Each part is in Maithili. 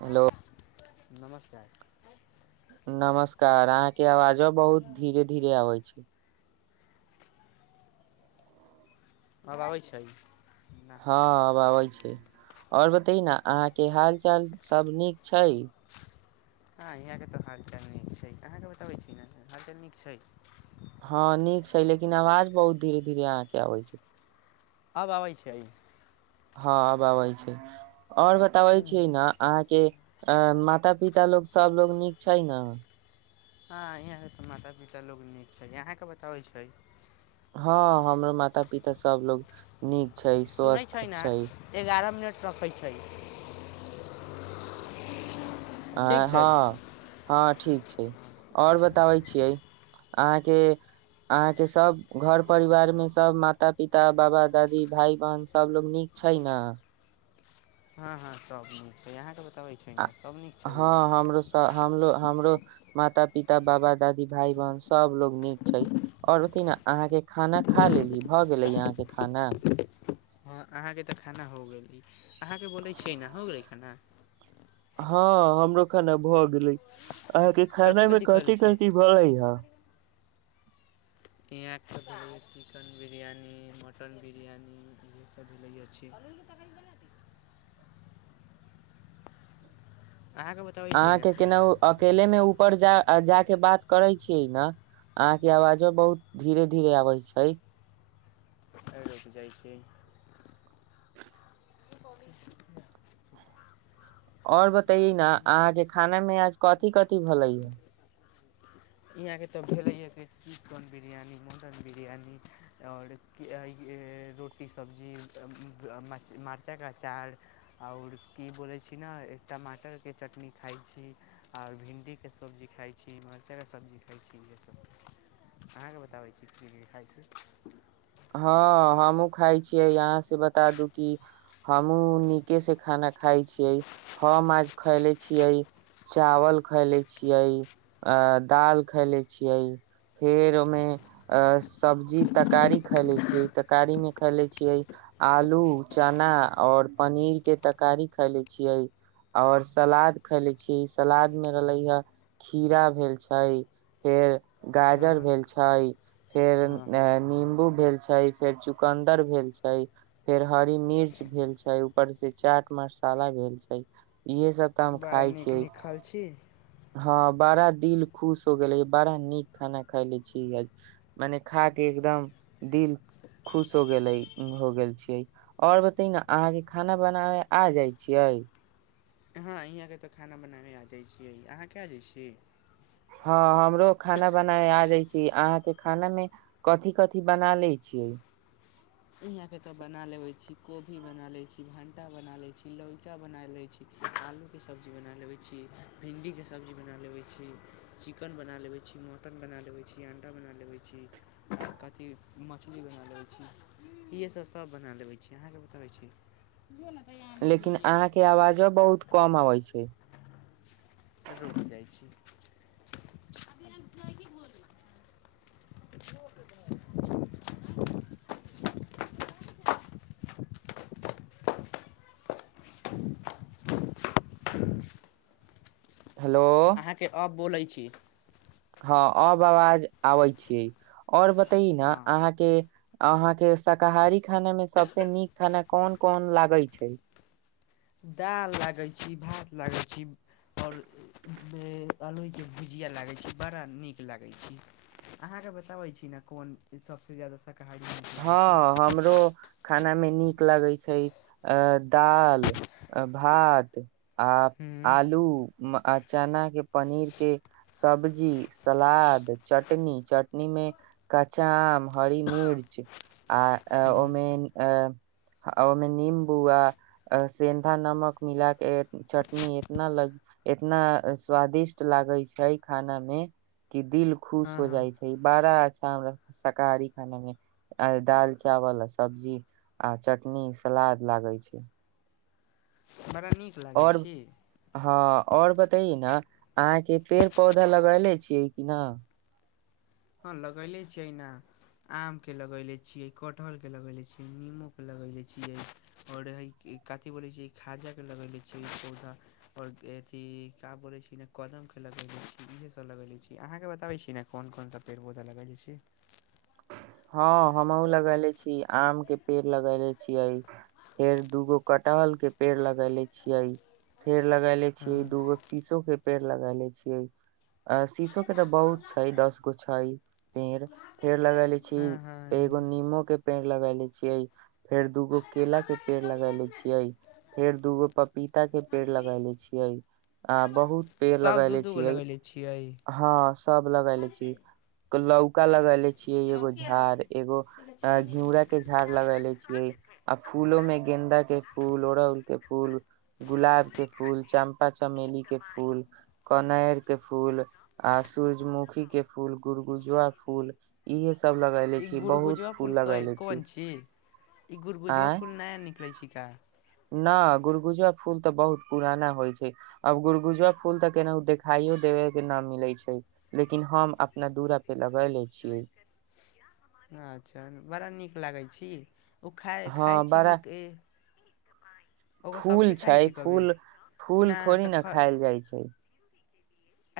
हेलो। [unintelligible] नमस्ते। [unintelligible] नमस्कार अहाँके आवाजो बहुत धीरे- धीरे आबै छै। [unintelligible] आब आबैत छै। [unintelligible] हँ आब आबै छै। [unintelligible] आओर बतै न अहाँके हाल चाल सब नीक छै। [unintelligible] हँ इहाँके तऽ हालचाल नीक छै अहाँकेँ बताबै छी ने हालचाल नीक छै। [unintelligible] हँ नीक छै लेकिन आवाज बहुत धी-रे धीरे अहाँके अबै छै। [unintelligible] आब आबै छै अइ। [unintelligible] हँ आबबै छै। [unintelligible] आओर बताबै छी हँ ने अहाँके। [unintelligible] अ माता पिता लोकोग सबलोग नीक छै न। [unintelligible] हँ यहाँ तऽ माता- पिता लोग नीक छै यहाँके बताबै छै। [unintelligible] हँ हमर माता पिता सब लोग नीक। छै सुनैत छै स्वस्थ ने एगारह मिनट। रखै छै। [unintelligible] आ ठीक छै हँ। [unintelligible] हँ ठीक छै आओर बताबै छियै अहाँके -अहाँके सब घर परिवार मे सब माता- पिता बाबा दादी भाय- बहन सबलोग नीक छै ने। हँ -हँ सभ नीक छै यहाँके ब। -हँ हमरो- हमो हमरो। माता पिता बाबा दादी भााय बहन सब लोग नीक छै और ओथि ने अहाँ के खाना खा लेली भऽ गेले अहाँ के खाना। [unintelligible] हँ अहाँके तऽ खाना हो गेलै अहाँके बोलै छियै न हो गेलै ख़ाना। [unintelligible] हँ हमरो खान भऽ गेलै। [unintelligible] अहके कथि खरना मे कथि खयले कथिी छी कथिी भै हा। [unintelligible] यहाँ भेल चिकेन बिरियानी मटन बिरियानी इहसभिलै अछि। [unintelligible] अहाँके बताबै छै ने अहाँके केना अकेले मे ऊपर जा। आ जा के बात करे छियै न अहाके आवाजो बहुत धीरे -धीरे आबै छै। [unintelligible] एहि ल कऽ जाइ छी। [unintelligible] आओर बतैए ने अहाँके खाना मे आज कथी कथिी भै हा। [unintelligible] इहाँके तऽ भेलैए कि चिकन बिरयानी मटन बिरयानी आओर रोटी सब्जी मरचाइके अचार आओर की बोलैत छी ने टमाटरके चटनी खाइत छी आओर भिण्डीके सब्जी खाइत छी। कत सब्जी खाइ छी इएह सब अहाँके बताबै छी की खाइ छी। [unintelligible] हँ हमहुँ खाइ यहाँ से बता दू कि हमूँ निके से खाना खााय छियै हम आज खैले छियै चावल खैले छियै- दाल खैले छियै फेर -ओहिमे सब्जी तरकारी। खाये छियै तरकारी मे खाय ले छियै आलू चना और पनीर के तरकारी खााय ले छियै और सलाद खाय ले छियै सलाद मे रहले ह खीरा भेल छै फेर हँ गाजर भेल छै फेर हँ हँ - नींबू। भेल छै फेर चुकन्दर भेल छै फेर हरी मिर्च भेल छै ऊपर से चाट मसाला भेल छै इहे सब। तऽ हम बड़ा खाय नीक- छियै नीक हाल छी। [unintelligible] हँ बड़ा दिल खुश हो गेलै बड़ा नीक खाना खायले छीिय मने खा के एकदम दिल खुश हो गेले हो गेल छियै आओर बते ने अहाँके खाना बनाबे आ जाइ छियै। [unintelligible] हँ इहाँके तऽ खाना बनाबै आ जाइ छियै अहाँ क आ जाइ छी। [unintelligible] हँ हमरो खाना बनाब आ जाै छी अहाँके खाना मे कथिी- कथिी बना ले छियै। [unintelligible] यियाँके तऽ बना लेबैत छी कोबी बना लैत छी भण्टा बना लैत छी लड़का बना लैत छी आलूके सब्जी बना लेबैत छी भिंडीके सब्जी बना लेबैत छी चिकन बना लेबैत छी मटन बना लेबैत छी अंडा बना लेबैत छी कथी मछली बना लबैत छी। इएहसभ सभ बना लेबै छी अहाँकेँ बताबै छी। [unintelligible] लेकिन अहाँके आवाजो बहुत कम अबै छै। रुक [unintelligible] जाइ छी [unintelligible] हेलो अहाँके अब बोलैत। [unintelligible] छी। [unintelligible] हँ अब आवाज आबै छीियै और बते न हँ अहाँ के- अहाँ के शाकाहारी खाना मे सबस नीक खाना कोन कोन लागे छै। [unintelligible] दाल लागै छी भात लागैत छी -आओर अलहि के भुजिया लागैत छी बड़ा नीक लागैत छी अहाँके बताबै छी ने कोन सबस ज्यादा। शाकाहारी नीक लागै छै हँ हमरो खाना मे नीक। नीक लगै छै -अ दाल -भात आ हूँ आलू आ चना के पनीर के सब्जी सलाद चटनी -चटनी मे क्च आम हरी मिर्च। आ हूँ ओहिमे ओहिमे निम्बू आ सेन्धा नमक मिलााके चटनी इतना लग इतना स्वादिष्ट लागै छै खाना मे कि दिल खुश हँ हो हँ जाइ छै ई बड़ा अच्छा हमरा शाकाहारी खाना मे। [unintelligible] आ दाल चावल आ सब्जी आ चटनी सलाद लागे छै। [unintelligible] बरा। [unintelligible] नीक लागै छी। [unintelligible] आओर बतैयए न अहाँके पेड़ पौधा लगेले छियै कि न। हँ लगैले छियै ने आम के लगैले छियै कटहरके लगैले छियै निीमोके लगैले छियै आओर कथी बोलैत छियै खाजाके लगैले छियै पौधा आओर अथी का बोलैत छीिय कदमके लगले छीियै इह सभ लगले छीियै अहाँकेँ बताबैत छीै ने कोन कोन सभ। पेड़ पौधा लगाायल जाइ छै। हँ हमहु लगैले छीिय आम के पेड़ लगेले छियै फेर दूगो कटहल के पेड़ लगैेले छियै फेर। लगेले छी हँ दूगो शीशो के। [unintelligible] पेड़ लग ले छियै शीसो के तऽ बहुत छै दस गो छै पेड़ -पेड़ लगा ले छी। छी हँ हँ एगो नीमो के पेड़ लगा ले छीये फेर दूगो केला के पेड़ लगाय ले छीिये फेर दूगो पपीता के पेड़ लगाय ले छीियै आ बहुत। पेड़ सभ दू लगेले दू गो छियै लगैले छियै हँ। सब लगले छी लौका लगले छीयै एगो। झाड़ एगो घिउरा के झड़ लग ले छीियै आ फूलो में गेदाा के फूल ओड़हुल के फूल गुलाब के फूल चम्पा चमेली के फूल कोनर के फूल आ सूरजमुखी के फूल गुड़गुजुआ फूल इहे। सब लगेले ई छी बहुत गुड़गुजबा फूल लगेले कोन छी ई गुड़गुजबा आय फूल नया निकलै छिका। गुड़गुजा फूल तऽ बहुत पुराना होइ छै अब गड़गुजा फूल तऽ केनाहु देखाइो देबे के न मिले छै लेकिन हम अपना दुूरा पे लगा ले छियै। अच्छा बड़ा नीक लागै छी। ओ खाइ खाइ हँ छी बड़ा क। फूल छै छी कभी फूल फूल ना थोड़ी तऽ ने ख खायल जाइ छै।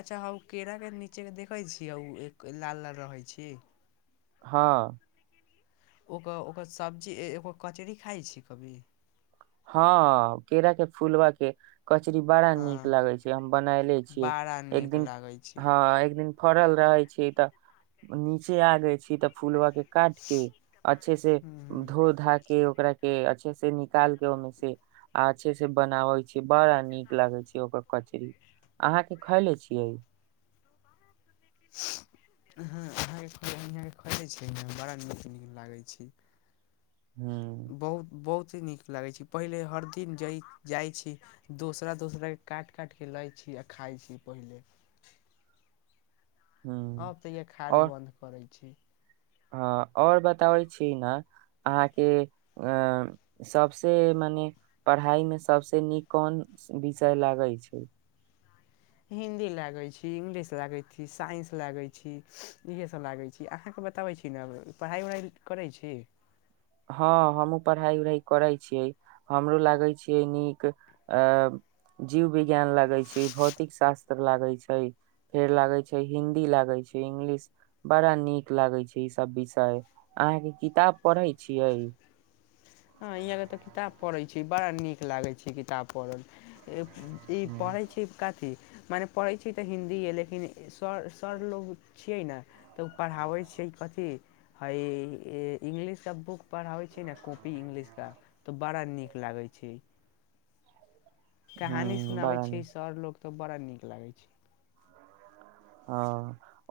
अच्छा हँ ओ केराके नीचेके देखैत छियै ओ एक लाल लाल रहै छी। हँ। ओकर ओकर सब्जी ओ कचरी खाइ छी कभी। हँ केरा के फुलवा के। कचरी बड़ा हँ नीक लागै छै हम बनायले छियै बड़ा एक नीक दिन लागै छै हँ एक दिन। फड़ल रहे छी तऽ नीचे आगे छी तऽ फूलब के। काट के अच्छे से हूँ हूँ धो धा। के ओकरा के अच्छे से निकाल। ओहिमे से अच्छे से बनाबै छी बड़ा नीक लगे छै ओकर कचरीी अहाँ के खैले छियै। हँ अहाँके खोजै छै ने बड़ा नीक नीक लागै छै। ह बहुत बहुत। सभ चीज नीक लगै छै पहिले हर दिन जइ जाइ छी दोसरा दोसराके काटि काटि कऽ लै छी आ खाइ छी पहिले। अ ह तऽ य खाज और बन्द कर छै। छै। हँ आओर बताबै छी ने अहाँके सभसँ मने पढ़ाइमे सभसँ नीक कोन विषय लगैत छै। हिंदी लागै छी इंग्लिश लागै छी साइंस लागै छी इएहसभ लागै छी अहाँकेँ बताबै छी ने पढ़ाइ उढ़ाइ करै छी। हँ हमहूँ पढ़ाई उढ़ाई करै छियै हमरो लागै छियै नीक अ जीव विज्ञान लागैत छै भौतिक शास्त्र लागैत छै फेर लागैत छै हिन्दी लागैत छै इंगलिश बड़ा नीक लागैत छै ईसभ विषय अहाँके किताब पढ़ैत। छियइ। हँ इियाँके तऽ किताब पढ़ैत छी बड़ा नीक लागैत छै किताब पढ़ल। ई ह पढ़ै छी कथी। मने पढ़ै छियै तऽ हिन्दी लेकिन सर सर लोग छियै ने तऽ ओ पढ़ाबैत छियै कथी हइ इंग्लिश सब बुक पढ़ाबैत छियै ने। इंगलिश का तऽ बड़ा नीक लागै छै। कहानी सुनाबे बड़ा छैै नीक स आओर लोग। तऽ बड़ा नीक लागै छै। [unintelligible] हँ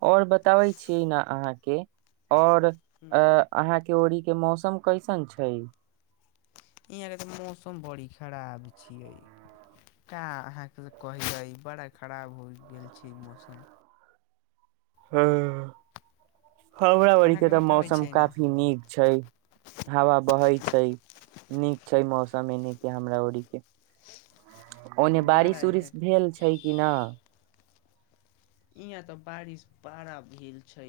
आओर बताबै छीिय न अहाँके। [unintelligible] और [unintelligible] छै अहाँ। के्योरीके मौसम कैसन छै। [unintelligible] यहाँके तऽ मौसम बड़ी खराब छियै का अहाँके त कहैै बड़ा खराब हो गेल छै ई मौसम। हँ। हावड़ाबड़ी के अहाँके तऽ बताबै मौसम छियै ने काफी नीक छै हवा बहै छै। नीक छै मौसम एने के हमरा ओरीक के। [unintelligible] ओने बड़ा बारिश उरिश यहाँ भेल छै कि न। [unintelligible] इहाँ तऽ बारिश बड़ा भेल छै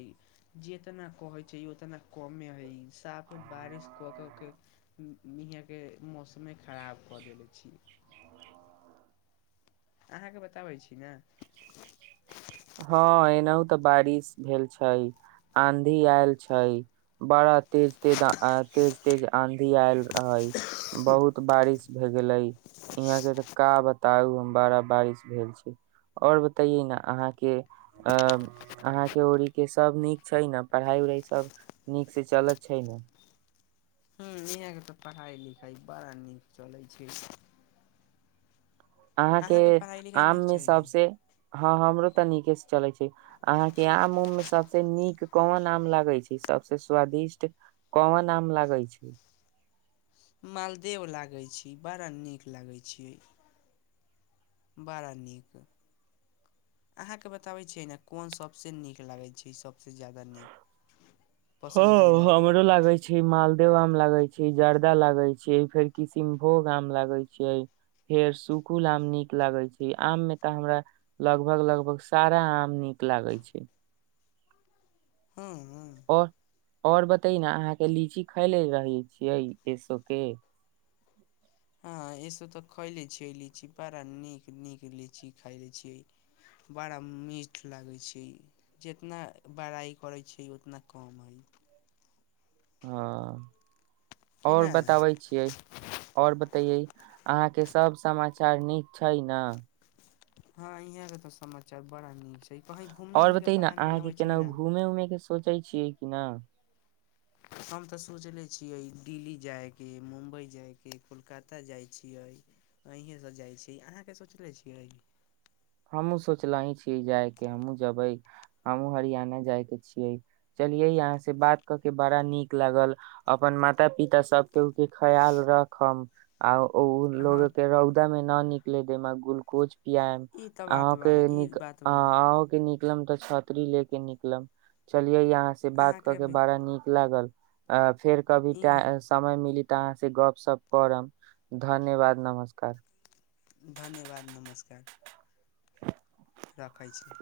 जतना कहै छै उतना कमे हइ साफे बारिश कऽ- कऽ के इहाँ के मौसमे खराब कऽ देले छी। [unintelligible] अहाँके बताबै छी ने। [unintelligible] हँ एनाहु तऽ बारिश भेल छै आंधी आयल छै बड़ा तेज -तेज- तेज तेज आंधी आयल रह बहुत बारिश भ गेले यहाँ के तऽ का बताउ हम बड़ा बारिश भेल छै और बतैे ने अहाँ। के अहाँके ओरीके सभ नीक छै ने पढ़ाइ उढ़ाइ सभ नीकसँ चलैत छै ने। [unintelligible] ह इहाँके तऽ पढ़ाइ लिखाइ बड़ा नीक चलै छै। [unintelligible] अहाँके पढ़ाइ लिखाइ आम नीक मे छै सबस हँ -हमरो। त नीकेसँ चलै छै अहाँके आम उम मे सभस नीक कोन आम लागै छै सभस स्वादिष्ट कोन आम लागै छै। [unintelligible] मालदेव लागैत छी बड़ा नीक लागैत छी। [unintelligible] बड़ा नीक। [unintelligible] अहाँके बताबै छियै ने कोन सभसँ नीक लागै छै सभसँ जादा नीक। [unintelligible] ह पसन्दीदा हमरो लागै छै मालदेव आम। [unintelligible] लगै छै जर्दा लागै छै फेर किशनभोग आम लागै छै फेर सुूखल आम नीक लागै छै आम मे तऽ हमरा लगभग -लगभग सारा आम नीक लागै छै। हँ। [unintelligible] आओर बतै न अहाँके लीची खायले रहै छियै ए सब के। [unintelligible] हँ एहिसभ तऽ खयले छियै लीची बड़ा नीक नीक लीची खाय ले छियै बड़ा मीठ लागै छै जितना बड़ाइ करै छैिय उतना कम हइ। [unintelligible] हँ। [unintelligible] कि ओर ना बताबै छियै [unintelligible] आओर बतैये। [unintelligible] अहाँके सभ समाचार नीक छै ने। [unintelligible] हॅं यहां के तो समाचार बड़ा नीक छै। [unintelligible] घूमे और उमे के बताये न प्लान अहाँके बनाबै छै कि केना ना घूमे उऊमे के। सोचै छियै कि नहि। [unintelligible] हम तऽ सोचले छियै दिल्ली जायके ह मुम्बइ जायके कोलकाता जाइत छियै अहीँसँ जाइत छियै अहाँके सोचले छियै। [unintelligible] हमहुूँ सोचलेी छीियै जाय के हमहूँ जेबै हमहुूँ हरियाणा जाय के छियै चलियै यहाँ से बात कऽ के बड़ा नीक लागल अपन माता- पिता सबके ओके खयाल राखब आ। ओ लोग हँ के रौदा मे न निक। पे दे गुलकुच। पआम। ई [unintelligible] तऽ आह बात ओके बा ई नीक बात आ बा -आहके नीक। न तऽ छाती ले के निकलम चल। [unintelligible] ये अहाँ से बात क अहाँके के भी बड़ा नीक लागल। आ। [unintelligible] फेर कभी ई टा समय मिली त कहां से गप सप करब, धन्यवाद नमस्कार। धन्यवाद नमस्कार। राखै छी।